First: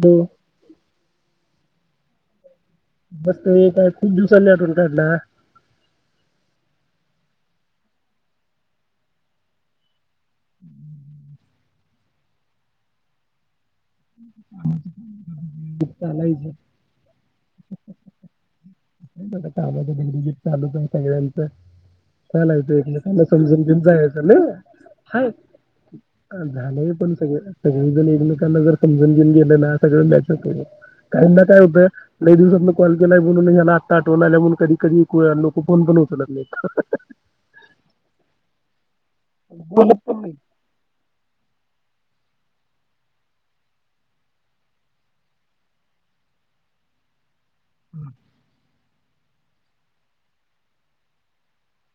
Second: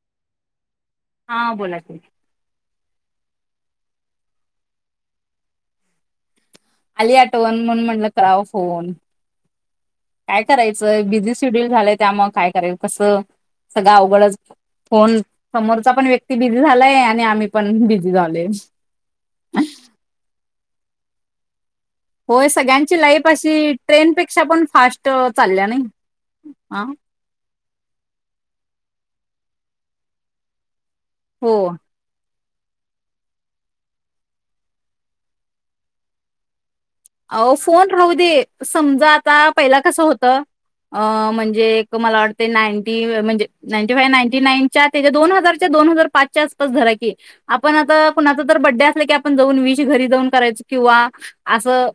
बो हा बोला ताई. मस्त एक काय खूप दिवसांनी आठवण काढल्या. आली आठवन म्हणून म्हणल करावं फोन. काय करायचंय बिझीस शेड्यूल झालंय त्या मग काय करेल कस. सगळं अवघडच फोन समोरचा पण व्यक्ती चालायचं बिझी झालाय आणि आम्ही पण बिझी झालोय. [unintelligible] चालूच आहे सगळ्यांचं होय चालायच सगळ्यांची एकमेकांना लाईफ अशी समजम जायचं ना ट्रेनपेक्षा पण फास्ट हाय चालल्या नाही. हा झालंय पण सगळ सगळेजण एकमेकांना जर समजून घेऊन गेलं ना सगळं न्यायच पूढे काही ना काय हो होतय लई दिवसात न कॉल केलाय म्हणून ह्याला ताटवून आल्या म्हणून कधी कधी [unintelligible] अहो फोन राहू दे समजात आता पहिला बोलत कसं पण होत नाहीत अ म्हणजे मला वाटते नाईंटी म्हणजे नाईंटी फाय नाईंटी नाईनच्या त्या दोन हजारच्या दोन हजार पाचच्या आसपास धरा की आपन आता कुणाच तर बड्डे असत की आपण जाऊन विष घरी जाऊन करायच किंवा असं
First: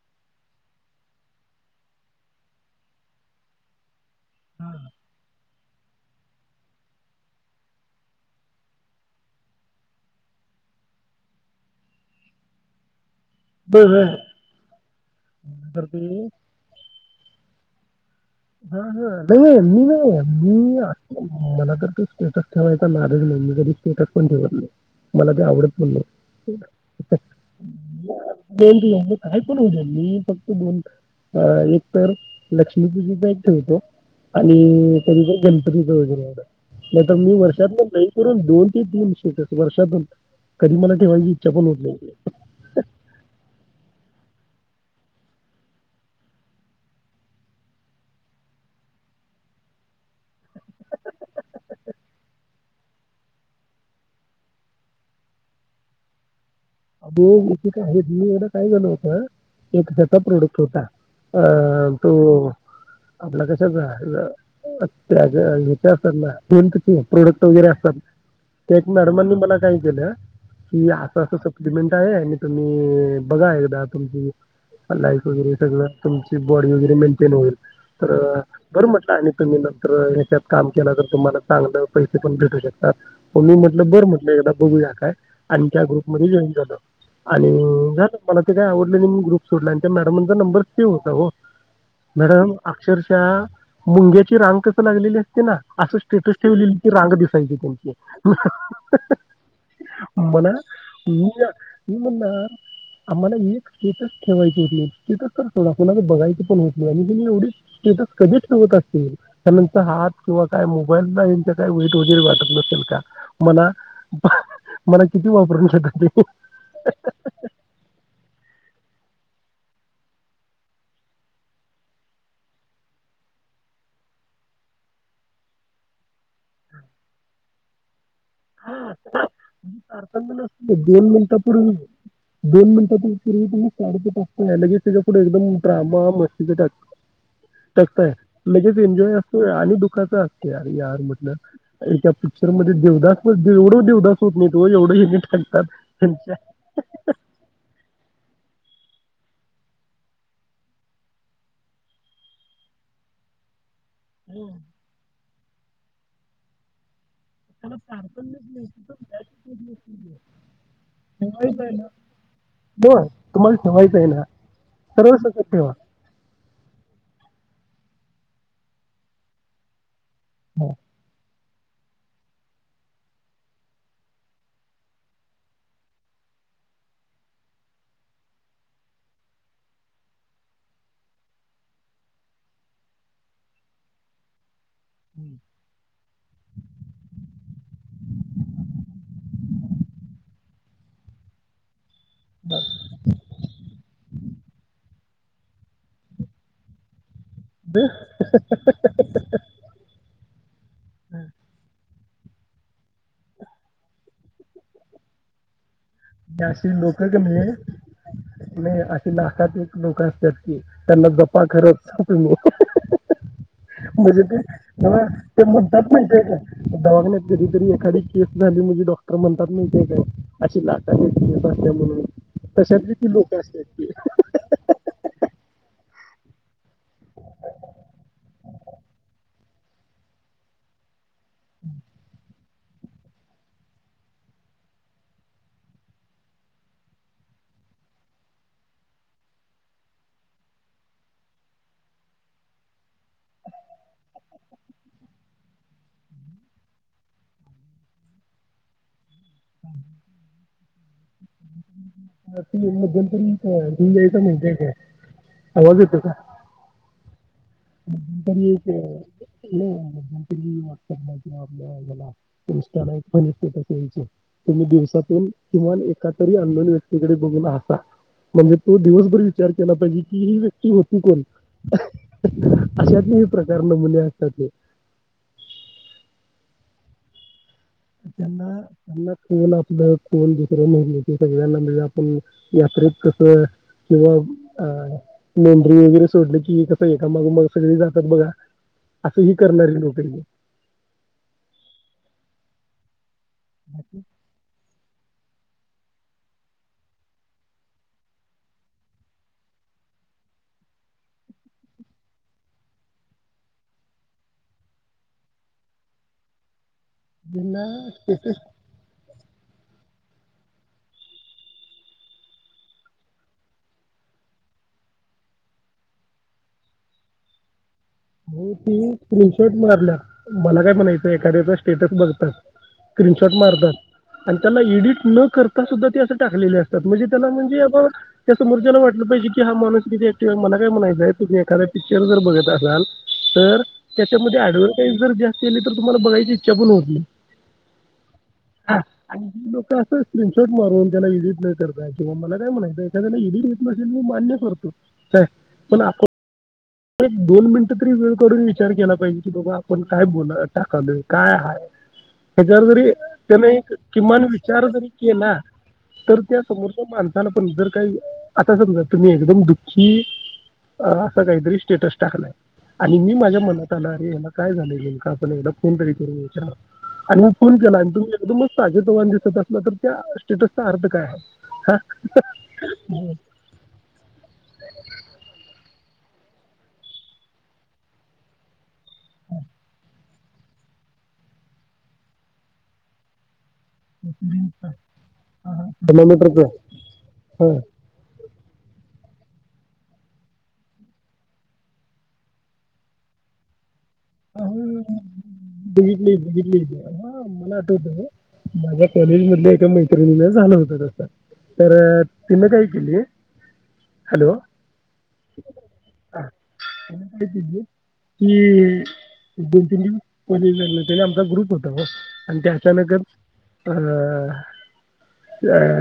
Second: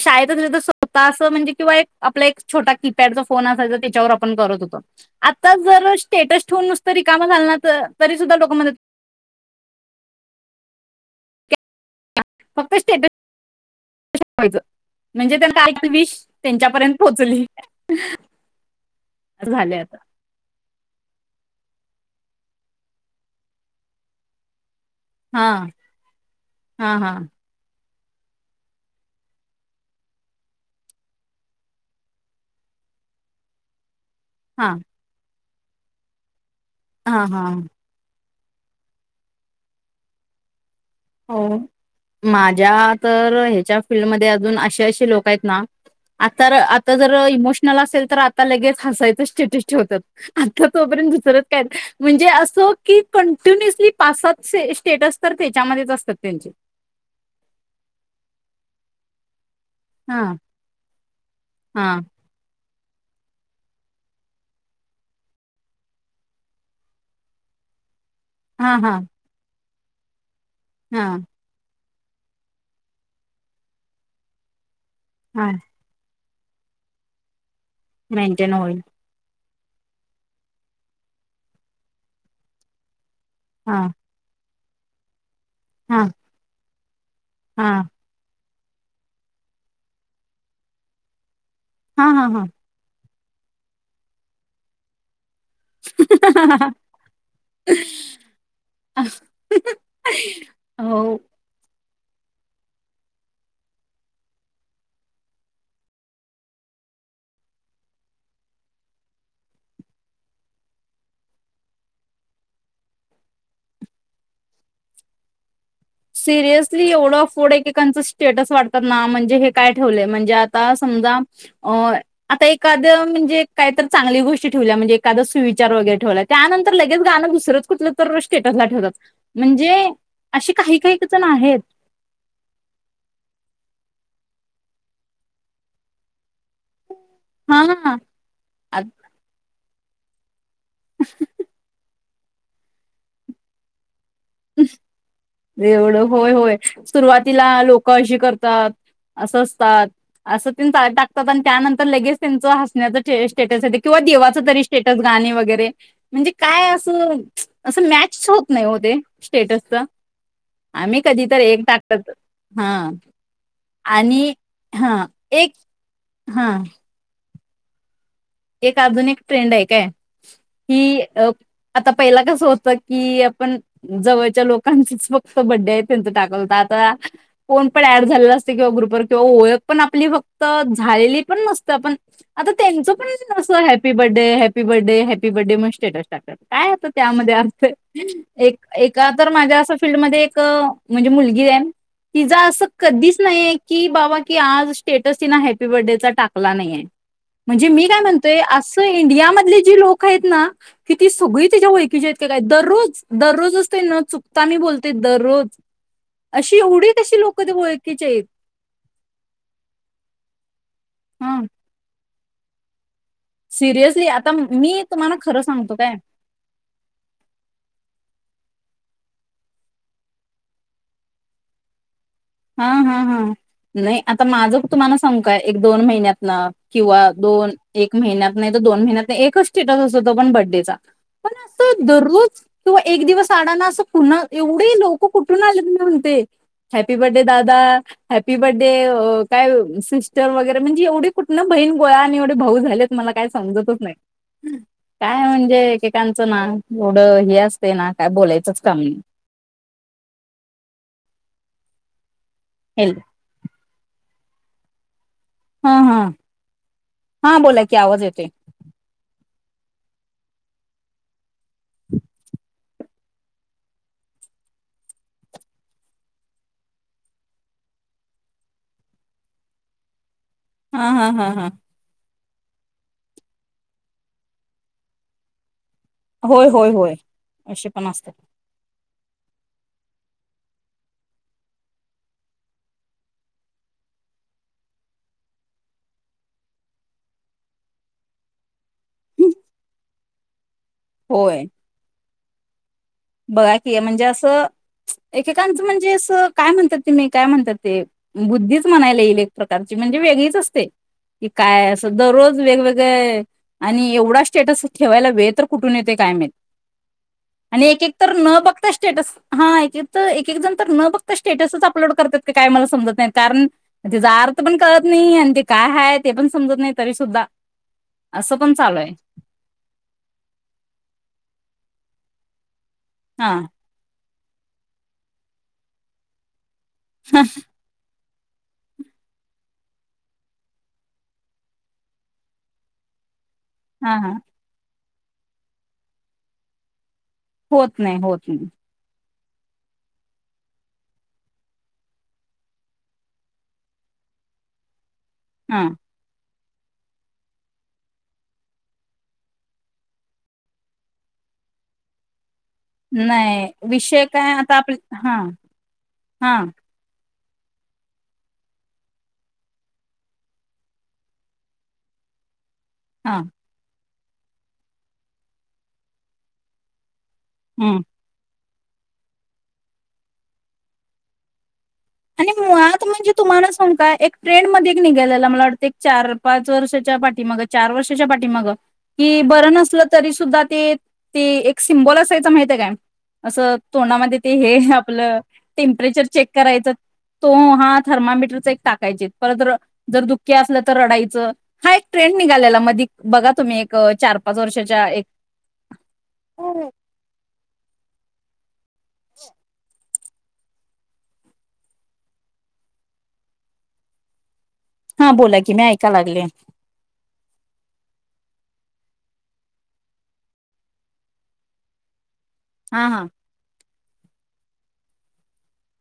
शाळेत अस तर स्वतः अस म्हणजे किंवा एक आपला एक छोटा कीपॅडचा फोन असायचा त्याच्यावर अप ण करत होत जर स्टेटस ठेवून नुसतं रिकामा झाल ना तरी सुद्धा लोक म्हणतात फक्त स्टेटस बरं ठेवायच म्हणजे त्यां काय तर त्या विष ते त्यांच्यापर्यंत. पोचली ह ह. हा हा नाही नाही मी आहे. मला तर ते स्टेटस ठेवायचा नादज नाहीये, मी कधी स्टेटस पण ठेवत नाही. मला ते हा आवडत पण नाही. हा हा काही पण होऊ दे, मी फक्त दोनदा एक तर लक्ष्मीपूजन भेट होते. हा आणि तरी पण जरी. [unintelligible] नाहीतर हा मी हा वर्षातून एक करून दोन ते तीन शिवतात वर्षातून. कधी मला ठेवायची इच्छा हो पण होत नाही. माझ्या तर ह्याच्या फील्डमध्ये अ अशी अशी लोक आहेत ना, आता आ जर इमोशनल असेल तर आता लगेच हसायचं स्टेटस ठेवतात. आत्ता तोपर्यंत परत काय, म्हणजे अस की कंटिन्युसली पासच हे स्टेटस तर्फे. त्यामध्येच असतात त्यांचे दोन कोटीचा हे बिल व्हायला काय झालं होतं? एक त्याचा हा प्रोडक्ट होता, अ हा तो. आपल्या कस झालं त्याचा विचारताना एक प्रॉडक्ट वगैरे असतो. हा एक हा नॉर्मली मला काही गेल्या कि हा आता कसं मिटा आहे आणि तुम्ही बघा एकदा तुमची लाईफ हा वगैरे सगळं तुमच बॉडी वगैरे मेंटेन होईल. तर मेंटेन होईल बरं म्हटलं आणि तुम्ही नंतर ह्याच्यात काम केलं तर तुम्हाला चांगलं पैसे पण भेटू शकतात. मग मी हा म्हटलं बर म्हटलं एकदा बघूया काय आणि त्या हा ग्रूपमध्ये जॉईन आणि हा झालं मला ते काही आवडलं मी ग्रुप सोडला आणि त्या मॅडमा्नचा नंबर सेव्ह होता हो हा हा हा मॅडम अक्षर त्या मुंग्याची रांग कस लागलेली ते ना असं स्टेटस ठेवलेली्ची रांगच दिसायची ह ह मला हो मी मी म्हणणार आम्हाला एक स्टेटस ठेवायची हो स्टेटस तर सोड कोणाला बघायची पण हो आणि तूही एवढी स्टेटस कधी ठेवत असल त्यानंतर हात किंवा काय मोबाईललाच्या काय वेट वगैरे वाटत नसेल का मला मला किती वापरून जात [unintelligible] सिरियसली एवढं अफोर्ड एकी कंच स्टेटस वाटत म्हणजे हे काय ठेवलंय म्हणजे आता समजा अ आता एखाद म्हणजे काहीत चांगली गोष्टी ठेवल्या म्हणजे एखाद सुविचार वगैरे ठेवला त्यानंतर लगेच गाणं दुसरंच कुठलं तर स्टेटसला ठेवात म्हणजे अर्थात अ नसते दोन मिनिटांपूर्वी दोन मिनिटापूर्वी [unintelligible] लगेच पुढ एकम ड्रामा म ता हा टाकतय म्हणजेच एन्जॉय असतो आणि दु कस तर यार मतलब एक आप पिक्चर मध्ये देवदास देऊड देवदास होत नाही तो एवढं हिने टाकतात एवढं होय त्यांच्या होय सुरुवातीला लोक अशी करत अस असतात अस तेन टाकतात त्यानंतर लगेच त्यांच हसण्याचा स्टे किंवा देवाचं तरी स्टेटस गाणे वगैरे म्हणजे काय असं त्याला असं मॅच तारतम्यच होत नाही हो तिथं ते त्याच स्टेटसच आम्ही कधी तर एक ठेवायचं आहे ना टाकत हा हो तुम्हाला ठेवायचं आहे ना आणि हा सरळ सकट एक ठेवा हा एक आधुनिक ट्रेंड आहे काय. हो. हि अ आता पहिला कसं होतं की, आपण जवळच्या लोकांचीच फक्त बर्थडे आहे. त्यांच टाकल तर आता कोण पण ऍड झालेला असते किंवा ग्रुपवर किंवा ओळख पण आपली फक्त झालेली पण नसते. आपण आता त्यांच अस happy birthday happy happy birthday happy birthday मग स्टेटस काय होत त्यामध्ये अर्थ एक ए तर माझ्या असं फीलडमध्ये एक म्हणजे मुलगी आहे. तिचां असं कधीच नाहीये की बाबा की आज स्टेटस हि ना हॅपी बर्थडेचा टाकला नाहीये. म्हणजे मी ते- मी काय म्हणततोय असं इंडिया मधले जी लोक आहेत ना की ती सगळी त्याच्या ओळखीची आहेत. ते काय दररोज दररोज असते न चुकता मी बोलते दररोज ती अशी एवढी लोक कशी कान्ही ते ओळखीचे आहेत असशी लाखात एक लोक असतात की. त्यांना हा जपा खरच. हो [unintelligible] सिरियसली म्हणजे आता ते मी तुम्हाला खरं ते सांगतो म्हणतात नाही काय का दवाखण्यात्यात कधीतरी एखादी केस झाली म्हणजे डॉक्टर म्हणतात मी ते काय अशी ला अ म्हण [unintelligible] हा हा हा नाही आता माझं तुम्हाला सांगु काय एक दोन महिन्यात किंवा दोन एक महिन्यात नाही. तर दोन महिन्यात नाही एकच स्टेटस असत तो पण बडेचा पण अस दररोज तुं एक दिवस अडाना, असं पुन्हा एवढे लोक कुठून आलेत मी म्हणते. हॅप्पी बर्थडे दादा हॅप्पी बर्थडे काय, सिस्टर वगैरे म्हणजे एवढी कुठ बहीण गोळा, आणि एवढे भाऊ झालेत मला काय समजतच नाही. काय म्हणजे एकेकांचं ना एवढं हे असतेय ना काय बोलायचंच काम नाही. न हॅलो मध्यमंतरी त जाई तर म्हणज [unintelligible] [inaudible] हा हा हा बोला की री आवाज येतोय [unintelligible] [unintelligible] आपल्याला पुष [unintelligible] म्हण कय तुम्ही दिवसातून, किमान एका तरी अननोन व्यक्तीकडे बघून हसा म्हणजे तो दिवसभर विचार केला पाहिजे ही व्यक्ती हा होती हा कोण. हा हा अशातली प्रकार नमुने असतात ते होय होय होय. असे पण असतात त्यांना त्यां [unintelligible] कोण आपलं कोण दुसऱ्या म्हटल, की सगळ्यांना म्हणजे आपण यात्रेत कसं किंवा अ मेंढरी वगैरे, सोडले कि कसं एकामागोमाग सगळे जातात बघा. असं ह करणारी लोक आहेत. होय. बघा कि म्हणजे असं. एकेकांचं म्हणजे असं काय म्हणतात ते मी काय म्हणतात ते बुद्धीच म्हणायला येईल एक प्रकारची म्हणजे वेगळीच असते. की काय असं दररोज वेगवेगळे आणि एवढा स्टेटस ठेवायला वेळ तर कुठून येतोय काय माहित? आणि एक एक [unintelligible] न बघता स्टेटस. हा एक एक तर एक एक जण तर न बघता स्टेटसच अपलोड करतात क काय मला समजत नाही कारण तचा अर्थ पण कळत नाही आणि ते काय आहे ते पण समजत नाही तरी सुद्धा. असं अहो पण ती चालू आहे स्क्रीनशॉट मारल्या मला काय म्हणायचं एखाद्याच. स्टेटस बघतात. हा स्क्रीनशॉट मारतात. आणि त्याला एडिट न करता सुद्धा ते असं टाकलेले आस. त्यात म्हणजे हा त्याला म्हणजे आपण. त्या समोरच्याला वाटलं पाहिज की हा माणूस किती ऍक्टिव्ह आहे मला काय म्हणायचय तुम् एखा्या पिक्चर जर बघत असल. तर हा त्याच्यामध्ये आडळ. जर जास्त आली तर तुम्हाला बघायची इच्छा पण होत नाही. होत नाही होत नाही. हा आणि लोक अस स्क्रीनशॉट मारून त्याला एडिट न करता किंवा मला काय म्हणायचं एखाद्याला एडिट येत नसेेल मी मान्य करतो. हा पण आपण. एक दोन मिनिटं तरी वेळ काढून करून विचार केला पाहिजे की बाबा आपण काय बोल टाकालोय काय हय. हच्यावर जरी नाही त्याने एक विषय किमान काय आता विचार आप जरी हा केला तर हा त्या समोरच माणस. झालं पण जर काही आता समजा तुम्ही एकदम दुःखी अ असं काहीतरी. स्टेटस टाकलाय. आणि मी हा माझ्या मनात आला. ला काय झालेल नेमकं आपण एकदा फोन तरी करू विचार. आणि मी फोन केला हम्म आणि तुम्ही एकदमच ताजे तवण दिसत असलं तर त्या स्टेटसचा अर्थ काय आहे हा. आणि मुळात म्हणजे तुम्हाला सांग का एक ट्रेंड मध्ये निघालेला मला वाटतय. चार-पाच वर्षाच्या पाठी माग चार वर्षाच्या पाठी माग. कि बर नसल तरी. सुद्धा ते ते एक सिम्बॉल असायचं माहिती आहे काय असं. तोंडामध्ये ते हे आपलं टेंपरेचर चेक थर्मामीटरचा करायचं. हो हा थर्मा. थर्मामीटरचं एक टाकायचे परत जर दुःखी असलं तर रडाच हा एक ट्रेंड निघालेला मधी बघा तुम्ही. चार पाच अ वर्षाच्या एक बीघीतलय-बिघीतलय हा मला आठवतं. माझ्या कॉलेज मधली एका मै. तन झालं होत तस तर तिन काय केली हॅलो हा बोला की मी ऐका लागले कायते कि दोन तीन दिवस पलीले त्या आमचा ग्रुप होता बस. आणि त्या हा अचानकच हा अ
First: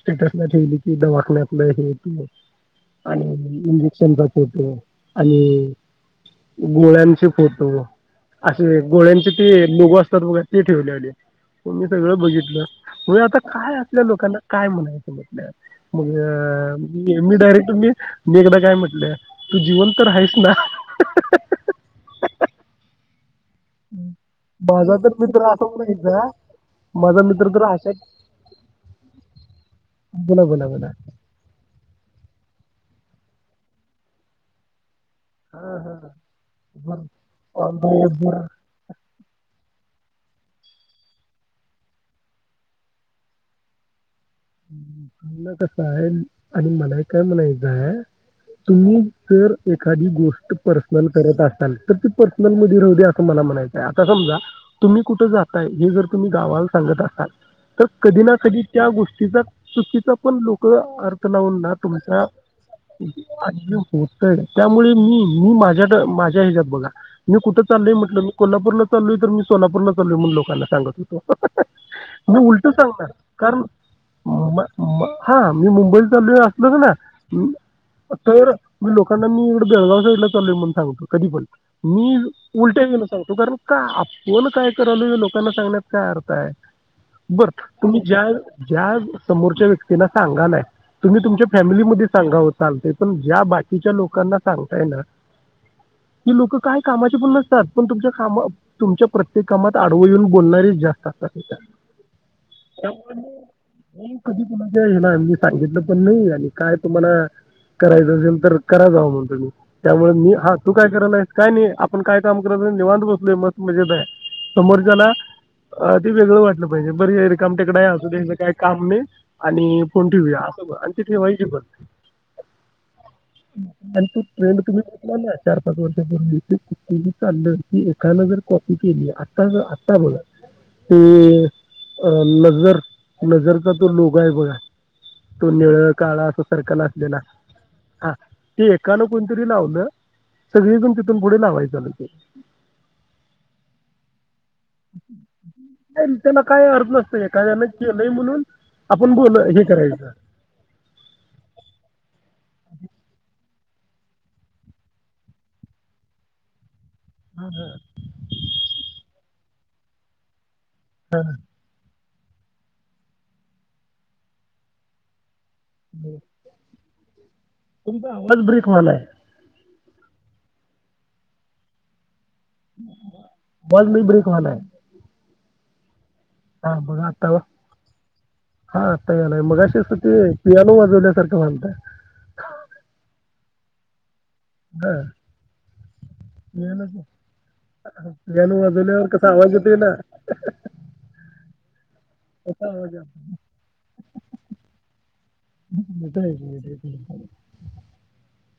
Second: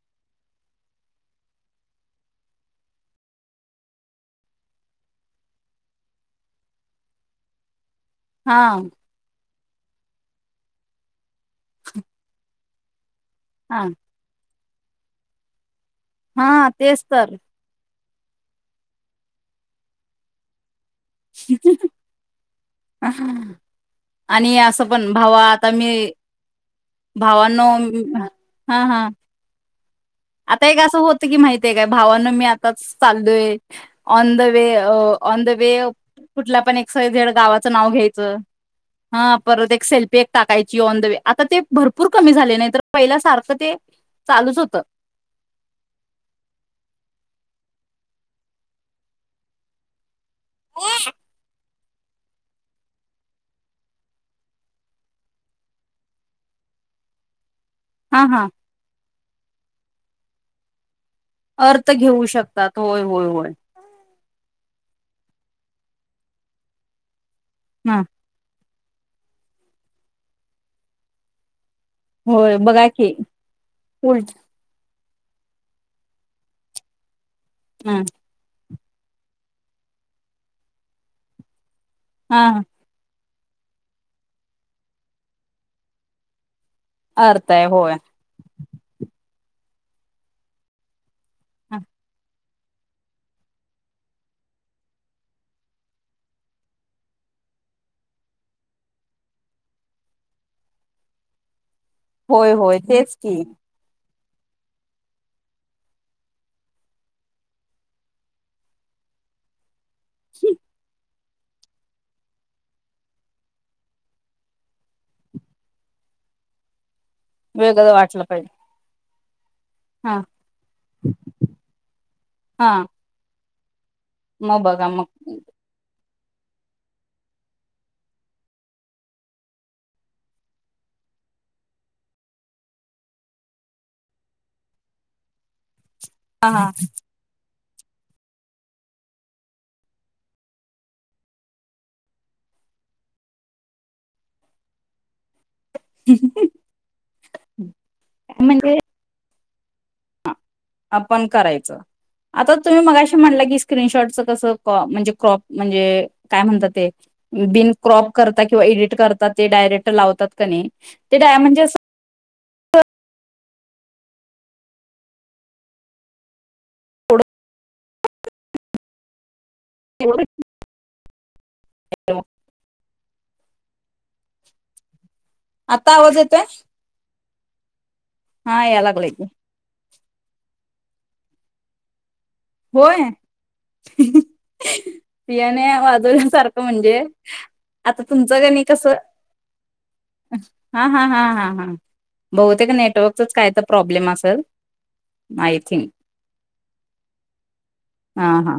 स्टेटसला ठेवली की दवाखान्यातलं हेे ते आणि इंजेक्शनचा फोटो आणि गोळ्यांचे फोटो असे हा गोळ्यांचे ते लोगो असतात बघा ते ठेवलेवले तुम्ही सगळं बघितलं हो आता काय हा असल्या लोकांना काय म्हणायच म्हटलं. हा तेच मग तर मी डायरेक्ट मी मी एकदा काय म्हटलंय तू जिवंत तर आहेस ना ह ह ह..... अहं आणि असं माझा पण तर भावा मित्र असा आता मी.. म्हणायचा माझा मित्र भावांनो तर अशा मी.... हा हा बोला, आता बोला, एक बोला. असं होतं की माहतीये आहे काय भावानो मी आ..... आताच चाललोय on the way a..... on the way हां, हां. कुठल्या पण एक्स वाय झेड च गावाचं बरं. नाव घ्यायचं बरं. हा परत एक सेल्फी एक टाकायची ऑन द वे आता ते भरपूर कमी झाले नाही तर पहिल्या सारखं ते चालूच होत ना कस आहे आणि मला काय म्हणायचं आहे तुम्ही जर एखादी गोष्ट तर पर्सनल करत असताल तर ते पर्सनल मध्ये राहू दे असं मला म्हणायचं आहे आता समजा तुम्ही कुठं जाताय हे जर तुम्ही गावाला सांगत असाल तर कधी हा ना हा कधी त्या गो... तिचा चू.. चुकीचा पण लोक अर.... लावून ना अर्थ तुमचा घेऊ शकतात होय [inaudible] होय होय क त्यामुळे मी.. मी माझ्या माझ्या ह्याच्याात बोला मी कुठ चालय ह म्हटलंी कोल्हापूर चाललोय तर मी सोलापूरला चालो म्हणून लोकांना सांगत होतो मी उलट सांगणार कारण उ म- हा मी मुंबईला चाललोय असलो ना हा तर मी लोकांना ने मी इकडे बेळगाव साईडला चाल्लो म्हणून सांगतो कधी पण मी हा उलटे गेलो साहेब तर कारण का आपण काय करालो लोकांना सांगण्यात काय अर्थ आहे. बर अर्थ आहे होय तुम्ही ज्या समोरच्या व्यक्तीला सांगालाय. तुम्ही तुमच्या फॅमिलीमध्ये सांगा. चालतय पण ज्या बाकीच्या लोकांना सांगताय ना. ती लोक काय कामाचे पण नसतात पण तुमच्या काम तुमच्या प्रत्येक कामात आडव येऊन बोलणारेच जास्त असतातात. होय होय तेच की कधी तुच्या हे ना आी सांगितलं पण नाही आणि काय तुम्हाला करायचं असेल तर कराचवं म्हणतुम्ही त्यामुळे मी हा तू काय करला आहे. काय नाही आपण काय काम करत निवांत बसलोय मस्त मजेत ये समोरच्याला अ ते वेगळं वाटलं पाहिजे. बर ये रिकामटेकडा वेगळं असुदे. वाटलं पाहिजे आणि आणि फोन हा ठेवूया असं म्हणायचे आणि ते ठेवायचे पण ह हा [inaudible] आणि तो ट्रेंड मग तुम्ही बघा मग कुठून आणलाय चार पाच वर्ष. कु एखां जर कॉपी केली आता जर आता बघ, ते नजर नजर का तो लोगो आहे बघा तो निळ्या काळा असा हा हा सर्कल असलेला. हा ते एकालां कोणतरी लावलं सगळीजण तिथून पुढे लावायचं. [inaudible] तर त्याला काय अर्थ नसतो, एखाद्यान केलंय म्हणून म्हणजे आपण बोलाय हे करायचा. आपण करायचं. आता तुम्ही मगाशी म्हणला की स्क्रीनशॉटच कसं क म्हणजे क्रॉप म्हणजे काय म्हणतात. ते दिन क्रॉप करता किंवा एडिट करतात. ते डायरेक्ट लावतात का नाही. ते डाय म्हणजे अस हो. तुमचा आवाज ब्रेक व्हायलाय. [unintelligible] [unintelligible] वोल्युम ब्रेक व्हायलाय. आता आवाज येतो. हा कोण आताव या हा लागलाय की तर मगाशी अस ते पियानोवर सोन्यासारख मानता. होय ह ह. पियाण्या वाजवण्यासारखं पियानो म्हणजे आता तुमचं पियानो गणी कस हा वाजवल्यावर कसा आवाज येतोय ना हा हा हा हा. बहुतेक कसा आवाज येतो? नेटवर्कचच काय तर प्रॉब्लेम असेल, आय थिंक. मोठा आहे, मोठा आहे. हा हा.